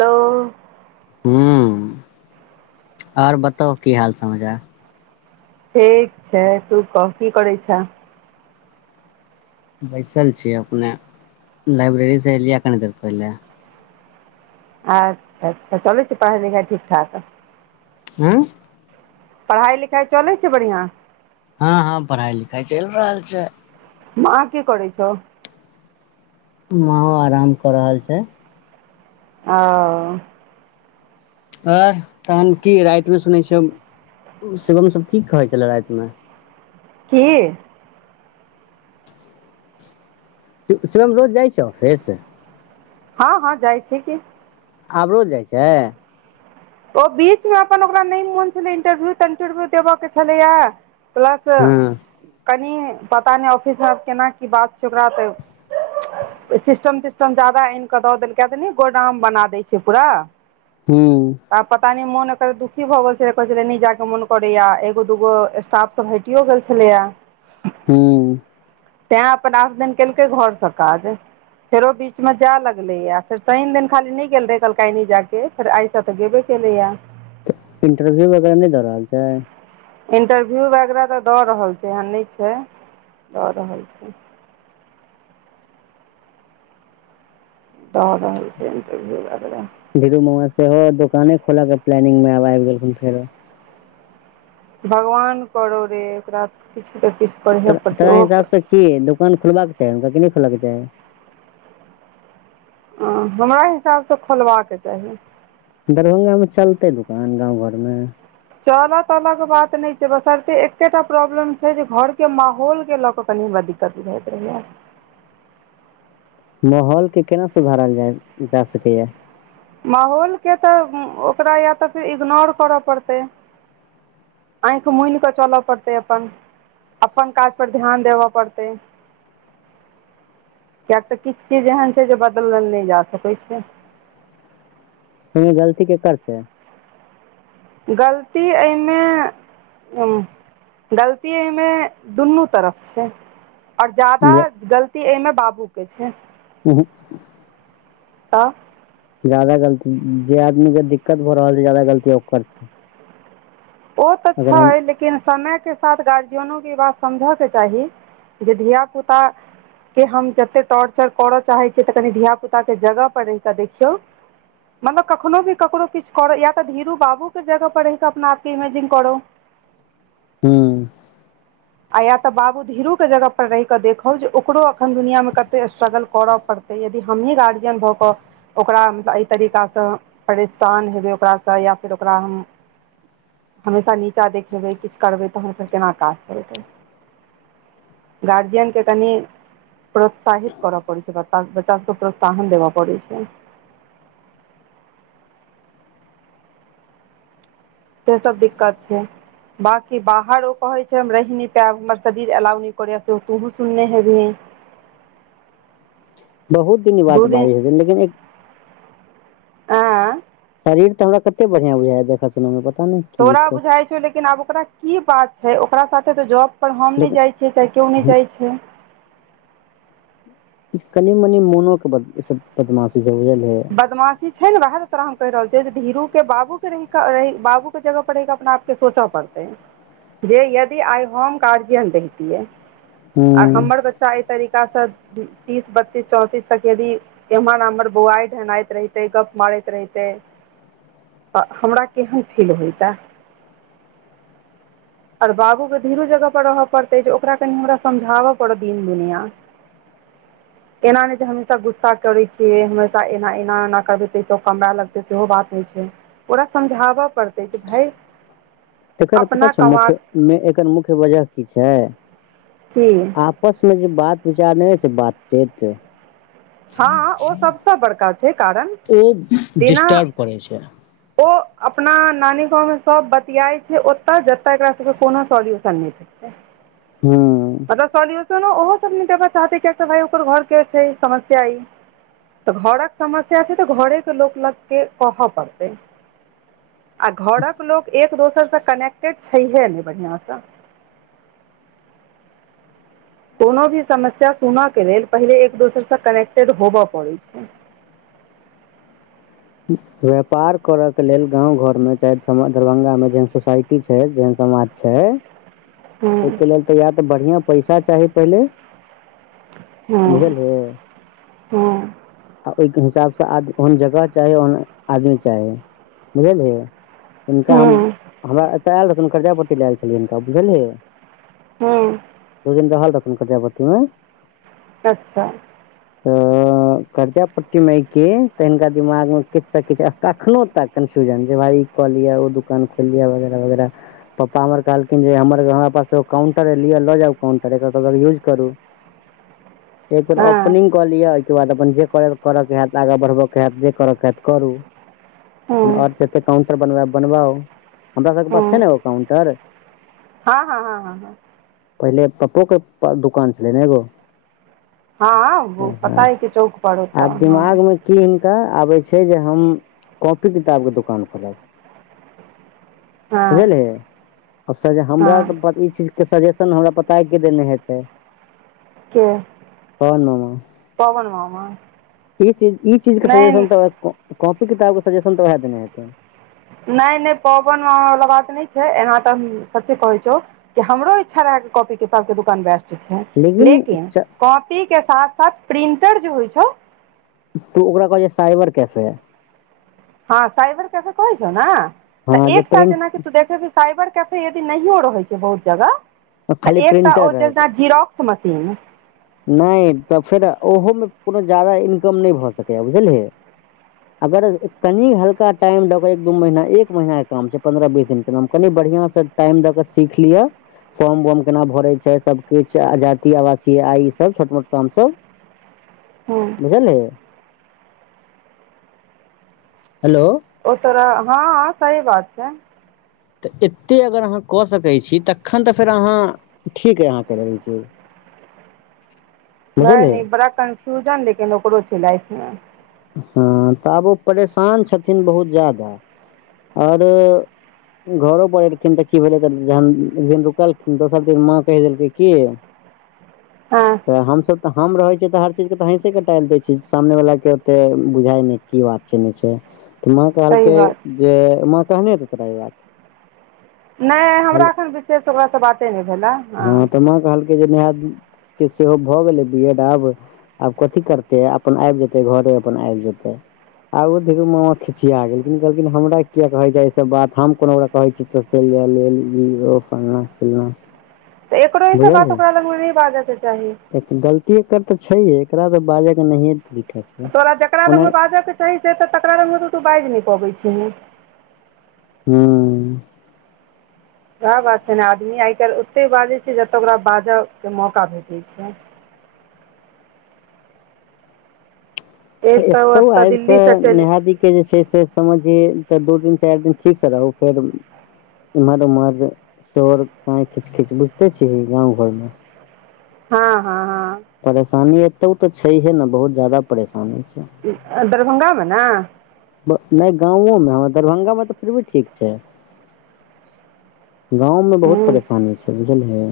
Hello हू are बताउ की हाल समाचार ठीक छै तू कह की करै छह। बैसल छियै अपने लाइब्रेरी सँ एयलियै कनि देर पहिले अच्छा अच्छा चलैय छै पढ़ाइ लिखाइ ठीक ठाक हू पढ़ाइ लिखाइ चलै छै बढ़िआ हँ हँ पढ़ाई लिखाई चल रहल छै माँ कि करै छैअ माँ आराम कऽ रहल छै। ओ आर तहन की राति मे सुनै छिय शिवम सब की कहै छले राति मे। की शिवम रोज जाइ छै ऑफिस। हँ हँ जाइ छै कि। आब रोज जाइ छै। ओ बीच मे अपन ओकरा नय मोन छलै इंटरव्यू तऽ इंटरव्यू देबय के छलैया प्लस हँ कनि पता नहि ऑफिस मे आब केना की बात छै ओकरा तऽ सिस्टम तिस्टम जादा आनि कऽ दऽ देलकै कियाक नै गोडाम बना दै छै ओकरा हँ आब पता कनी मोन एकर दुखी भऽ गेल छलै, कहे छलै न जाय के मऽन करेया, एगो दूगो स्टाफ सब हैटियो गेल छलेया ह तैं अपन आठ दिन केलकै घरसँ काज फेरो बीच मे जाय लगले यऽ फेर शैन दिन खाली नहि गेल रहे कहलकै आय नै जायके अछि। फेर आय तऽ गेबे केलय ये। इंटरव्यू वगैरह नहि दऽ रहल छै। इन्टरव्यू वगैरह तऽ दऽ रहल छै एहन नहि छै दऽ रहल छै। द रहल छै ईंटरभीउ वगेरहं धीरू मामा सेहो दोकाने खोलऽ केॅं प्लानिंग मे आब आबि गेलखिन फेरो भगवान करो रे ओकरा किछु ते किछु कड़य तोरा पड़तै तोरा ओहो तऽ हिसाबसँ की दोकान खोलबाक चाही हुनका कि नहि खोलबाक चाही। हाॅं हमरा हिसाबसँ खोलबाके चाही। दरभंगा में चलतै दुकान गाँंव घऽर मे। चऽला तऽला के बात नय छै बसरते ऐकेटा प्रॉब्लम छै जे घऽर के माहौल के लऽ के कनि हमरा दिक्कत भऽ जाय ये। माहौलके केना सुधारल जाय जा सकैय। माहौलके तऽ ओकरा या तऽ फेर इग्नोर करऽ पड़तै आँखि मुनिकऽ चलऽ पड़तै अपन, अपन काज पर ध्यान देबऽ पड़तै। कियकि तऽ किछु चीज एहन छै जे बदलल नहि जा सकैत छै। अहिमे गलती केकर छै। गलती एहिमे ह गलती एहिमे दुनू तरफ छै। आओर जादा जे गलती एहिमे बाबूके छै। उहुं तऽ जादा गलती जे आदमी के दिक्कत भऽ रहल छै ज्यादा गलती ओकर छै। ओ तऽ अगर हम छै लेकिन समयके साथ गार्जियनोके ई बात समझऽके चाही जे धियापुता के हम जते टोर्चर करऽ चाहे छियै तऽ कनि धिय पुता के जगह पर रहि कऽ देखियौ। मतलब कखनो भी ककरो किछु कर या तऽ धीरू बाबूके जगह पर रहि कऽ अपना आपके इमेजिन करो [unintelligible] आ या तऽ बाबू धीरू के जगह पर रहि कऽ देखौ जे ओकरो अखन दुनििया मे कते स्ट्रगल करय पड़तै यदि हमही गार्जियन भऽ कऽ ओकरास हम एहि तरीकासँ परेशान हेबै ओकरासँ या फेर ओकरा हम हमेशा नीचाँ देखेबै किछु करबै तऽहनते केना काज चलतै। गार्जियनक कनि प्रोत्साहित कर पड़ै छै बच्चा प्रोत्साहन देब पड़ै छै। से सब दिक्कत छै बाकी बाहर ओ कहे छै हम रहि न पायब हमर शरीर एलाउ न करे से तोहू सुनने हेबही [inaudible] बहुत दिन बाद बारिश हेतै लेकिन आ शरीर तऽ हमरा कते बढ़िया बुझा ह देखा सुन मे पता नहि की तोरा दिक्कत बुझाय छौ लेकिन आब ओकरा कि बात छै ओकरा साथे तो जॉब पर हम नहि लेकिन जाय छी। तऽ केओ नहि हँ जाई छै कनी मनी मोनो के बदमाशी बुझल ह बदमाशी छै ने वएह त तोरा हम कहि रहल छै धीरू के बाबू के रहि बाबू के जगह पर रहि के अपन सोचा पड़ते है जे यदि आइ होम ग्जियन रहती आ हूँ हमर बच्च एहि तरीकाँ तीस बत्तीस चौंतीस तकेदी एम्हर हमम्र बुआइ पहनाइत रहिते गप मारैत रहिते हमरा केहन फील होत ओर बाबूके धीरू जगह पर रहय पड़तै जे ओकरा कनि हमरा समझाबय पड़त दिन दुनिया [unintelligible] एना नहि छै हमेशा गुस्सा करै छियै हमेशा एना एना ओना करबै तऽ कमरा लगतै सेहो बात नहि छै। ओरा समझाबऽ पड़तै जे भा तर पता छौ मुख्य मे एकर मुख्य वजह कि छै। कि आप मे जे बात विचार नहि है से बातचत ह ओ सभसँ बड़का छै कारण ओ बिना डिस्टर्ब करै छै ओ अपना नानी गाव मे सभ बतियाय छै ओतए जते एकरा सभके कोनो सॉल्यूशन नहि ठीक छै। हू मतलब सोल्यूशनो ओहो सभ न देबा चाहते किय भ ओकर घर के छै समस्या ई तऽ घर कऽ समस्या छै तऽ घरे के लोक लग के कहऽ पड़तै आ घर कऽ लोक एक दोसरसँ कनेक्टेड छैहे नहि बढ़िआ सँ कोनो भी समस्या सुनऽ के लेल पहिले एक दोसरसँ कनेक्टेड होबय पड़ैत छै। व्यापार करय के लेल गाव घर मे चाहे दरभंगा मे जेहन सोसायटी छै जेहन समाज छै ओहिके लेल तऽ या तऽ बढ़िआ पैसा चाही पहिले हँ बुझल हँ ओहिके हिसाबसँ ओन जगह चाही ओन आदमी चाही बुझियै हिनका हम हँ हमरा एतय आयल रहथिन कर्ज पट्टी आयल छलियै हिनका बुझलियै हू दू दिन रहल रतन क्यावती मे अच्छा। आ कर्जा पट्टीमे के तऽ हिनका दिमाग मे किु से किछु कखनो तक कन्फ्यूजन जे भाई क लियिया ओ दुकान खोललिय वगैरह वगैर पप्पा हमर कहलखिन जे हमर हमरा पास एग काउंटर ए लि लऽ जाउ काउंटर यूज करू [inaudible] एक बेर हँ ओपनिंग कऽ लिय ओहि के बाद अपन जे कर के हत आगाँ बढ़ब के हत जे कर के हत करू हँ हँ ओर जते काउंटर बन बनबाउ हमरा सभके हँ पास छै हँ ने एगो काउंटर हँ हँ हँ पहिले पप्पो के दुकान छलै ने एगो। ह पता है कि चौक पर होता आब हँ दिमाग मे कि हिनका आबे छै जे हम कॉपी किताब के दुकान खोलब हँ बुझलियै आब स हमरा हँ तऽ ई चीज के सजेशन हमरा पता यै के देने हेतै के पवन मामा पवन मामा ई चीज ई चीज के नहि सजेशन तऽ कॉपी किताब के सजेशन तऽ उएह देने हेतै नय नय पवन मामा वला बात नय छै एना तऽ हम सच्चे कहै छौ कि हमरो इच्छा रहैके कॉपी किताब के दकान बेस्ट छै लेकिन कॉपी के साथ साथ प्रिन्टर जे होइ छौ तू ओकरा कहै छै साइबर कैफे हँ साइबर कैफे कहै छौ न तऽ हँ जे एकटा प्रिंट जेनाकि तू देख साइबर कैफे यदि नहियो रहै छै बहुत जगह तऽ खाली एकटा प्रिंटर जेना जिराॅ क्स मशीन नय तऽ फेर ओहोमे कोनो जादा इनकम नय भऽ सकैए बुझलही अगर कनि हल्का टाइम द के एक दू महीना एक महीना के काम छै पंन्द्रह बीस दिन के हम कनि बढ़ियां से टाइम दऽ कऽ सीख लिअ फॉर्म फॉर्म वर्म केना भरे छै सब किछ जाति आवासी आय सब छोट मोट काम छै हँ बुझलियै हेलो ओ तोरा हँ सही बात छै तऽ एते अगर अहाँ कऽ सकै छी तखन तऽ फेर अहाँ ठीक अइ अहाँ कहै छी वएह न बड़ा कन्फ्यूजन लेकिन ओकरो छै लाइफ मे हँ तऽ आब उ परेशान छथिन बहुत जादा आर घरो पर एलखिन तऽ की भेलै तऽ जहन एक दिन रुकलखिन दोसर दिन माँ कहि देलकै की हँ तऽ हमसभ तऽ हम रहै छियै तऽ हर चीज के तऽ हैंसे क टाइल दै छी सामने बला के ओतेक बुझाइ नय की बात छै नय छै तऽ माँ सही कहलकै बात जे माँ कहने हेतौ तोरा ई बात नय हमरा एखन विशेष ओकरासँ बाते नय भेला हँ तऽ माँ कहलकै जे नेहा दीदी के सेहो भए गेलै बी एड आब आब कथी करतै अपन आबि जेतै घरे अपन आबि जेतै आगू देख यौ माओ खिसिया गेलखिन कहलखिन हमरा किया कहे छै ई सब बात हम कोनो कहै छी तऽ चलि जाइ लेल ई ओ फलनाँ चिललाँ तऽ एकरो ई सब बात ओकरा लग मे नय बाजऽ के चाही गलती एकर तऽ छैहे एकरा तऽ बाजय के नहिये तरीका छै तोरा जकरा ओना लगमे बाजय के चाहि से तऽ तकरा लग तऽ तू बाजि नय पबै छिही हँ वएह बात छै ने आदमी आइ काल्हि ओते बाजै छै जतय ओकरा बाजय के मौका भेटै छै तऽ एक एतौ ओतय आइब दिल्लीसँ कऽ चलि नेहादिक के जे छै से समझि तऽ दू दिन चारि दिन ठीक से रहौ फेर इम्हर उम्हर शोर काय खिच खीच बुझते छीही गांव घर मे हँ हँ हँ परेशानी एतौ तऽ छैहे ने बहुत जादा परेशानी छै दरभंगा मे ने ब नै गाँवोमे हँ दरभंगामे तऽ फिर भी ठीक छै। [inaudible] गाँवमे बहुत ह्म्म परेशानी छै बुझलियै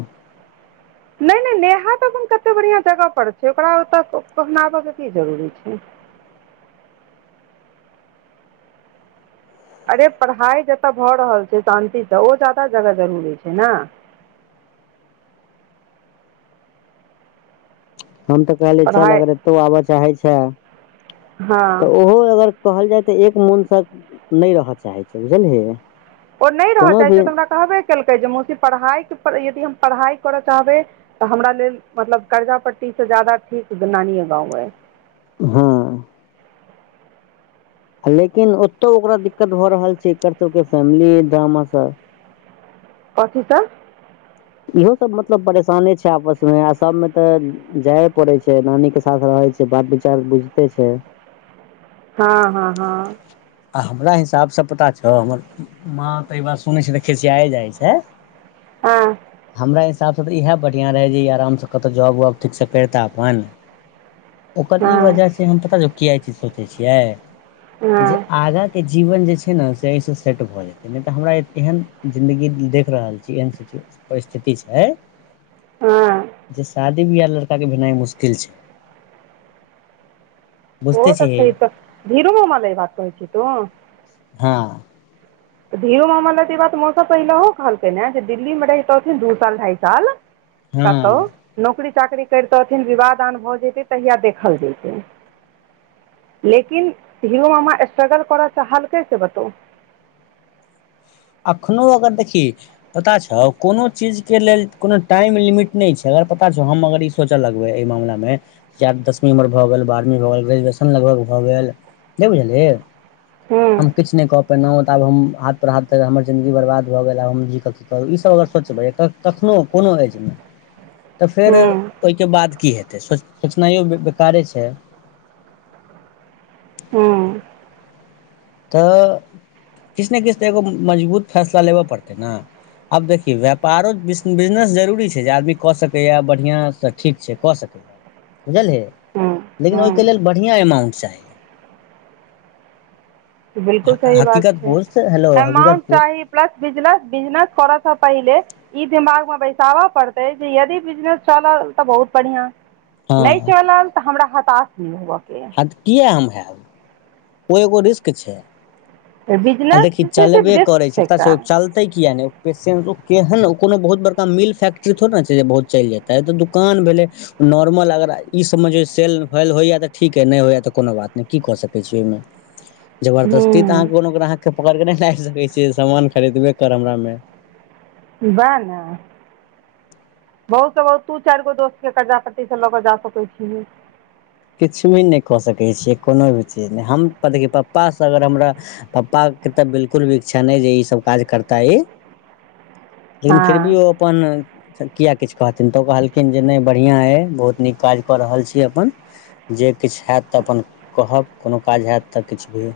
नै नै नेहा तऽ अपन कते बढ़िआँ जगह पर छै ओकरा ओतऽ पहनाबय के की जरूरी छै अरे पढ़ाइ जतय भऽ रहल छै शान्तिसँ ओ जादा जगह जरूरी छै ने हम तऽ कहलिय चल पढ़ाइ अगर एतौ आबऽ चाहै छाए हँ तऽ ओहो अगर कहल जाय तऽ एक मोनसँ नै रह चाहै छै बुझलहि ओ नै रह चाहै छै तऽ हमरा कहबे केलकै जे मौसी पढ़ाइ यदि हम पढ़ाइ करय चाहबै तऽ हमरा लेल मतलब कर्जा पट्टी स ज्यादा ठीक नानीय गाँव अय। हँ लेकिन ओतौ ओकरा दिक्कत भऽ रहल छै एकर सबके फैमिली ड्रामा स कथी सँ? इहो सब मतलब परेशाने छै आपस मे आ सब मे त जाए पड़ै छै नानी के साथ रहै छै से बात विचार बुझते छै। हँ हँ हँ आ हमरा हिसाबसँ पता छौ हमर माँ तऽ ई बात सुनै छै तऽ खिसिया जाइ छै। हाँ हमरा हिसाबसँ तऽ इएह बढ़िआँ रहै जे आरामसँ कतहु जॉब वॉब ठीकसँ करिता अपन ओकर ई हँ वजह छै हम पता किया ई चीज सोचै छियाय हँ जे आगाँ जीवन जे छै न से एहिसँ सेट भऽ जे नै तऽ हमरा एहन जिन्दगी देख रहल छी एहन सिचुएशन जे स्थिति छै हँ जे शादी बियाह लड़का के भेनाइ मुश्किल छै ओ बुझते तऽ छिही छै तऽ धीरू मामा लए ई बात कहै छी तू हाँ तऽ धीरो मामा लए ई बात मौसा तऽ पहिलहो कहलकै ने जे दिल्लीमे रहितथिन दू साल ढाइ साल हँ कतौ नौकरी चाकरी करितथिन विवाह दान भऽ जेतै तहिया देखल जैतै। लेकिन हीरो मामा स्ट्रगल करऽ चाहलकै से बतो अखनो अगर देखि पता छौ कोनो चीज के लेल कोनो टाइम लिमिट नै छै अगर पता छौ हम अगर ई सोचऽ लगबै एहि मामलामे जे आब दसमी हमर भऽ गेल बारहवी भऽ गेल ग्रेजुएशन लगभग भऽ गेल नै बुझलिहि हूँ हम किछु नै कऽ पेलौ तऽ आब हम हाथ पर हाथ तऽ हमर जिन्दगी बर्बाद भऽ गेल आब हम जीक की करू ई सब अगर सोचबै कखनो कोनो एजमे [inaudible] तऽ फेर हूँ ओईके बाद की हेतै सो सोचनाइयो बेकारे छै। हूँ तऽ किछु ने किछु तऽ एगो मजबूत फैसला लेबय पड़तै न आब देखी व्यापारो बिस बिजनेस जरूरी छै जे आदमी कऽ सकैए बढ़िआँसँ ठीक छै कऽ सकैए बुझलही हूँ लेकिन हूँ ओईके लेल बढ़िआँ अमाउंट चाही। बिल्कुल सही बात हकीकत छै पोस्ट हेलो हकीकत अमाउंट पोस्ट चाही प्लस बिजनस बिजनस कर सँ पहिले ई दिमागमे बैसाबऽ पड़तै जे यदि बिजनस चलल तऽ बहुत बढ़िआँ हँ नै चलल तऽ हमरा हताश नै हुअके अए। आ तऽ किए हम हैब। ओ एगो रिस्क छै अइ आ बिजनेस देखी जे छै से चलबे रिस्क करै छै पता छै एकटा चलतै किया नै पेशें केहन कोनो बहुत बड़का मिल फैक्ट्री थोड़ ने छै जे बहुत चलि जेते इई त दुकान भेलेय। नॉर्मल अगर ई समझियौ जे सेल वेल होइया तऽ ठीक य नय होइया तऽ कोनो बात नय की कऽ सकैत छी। हम्म जबरदस्ती हूँ तऽ अहाँ कोनो ग्राह केऊ पकड़ के नय लाइग सकै छीयै सामान खरीदबे कर हमरा मे वैह न बहुत त बहुत तू चाइर गो दोस्तके कर्जा पट्टी से लऽ क जा सकैत छी किछु भी नय कऽ सकै छियै कोनो भी चीज नय हम देखी पप्पासँ अगर हमरा पप्पा के तऽ बिलकुल भी इच्छा नय जे ई सब काज करता ई [inaudible] लेकिन फिर हँ भी ओ अपन किए किछु कहथिन तऽ ओ कहलखिन जे नय बढ़िआँ अइ बहुत नीक काज कऽ रहल छी अपन जे किछु हैत तऽ अपन कहब कोनो काज हैयत तऽ किछ भी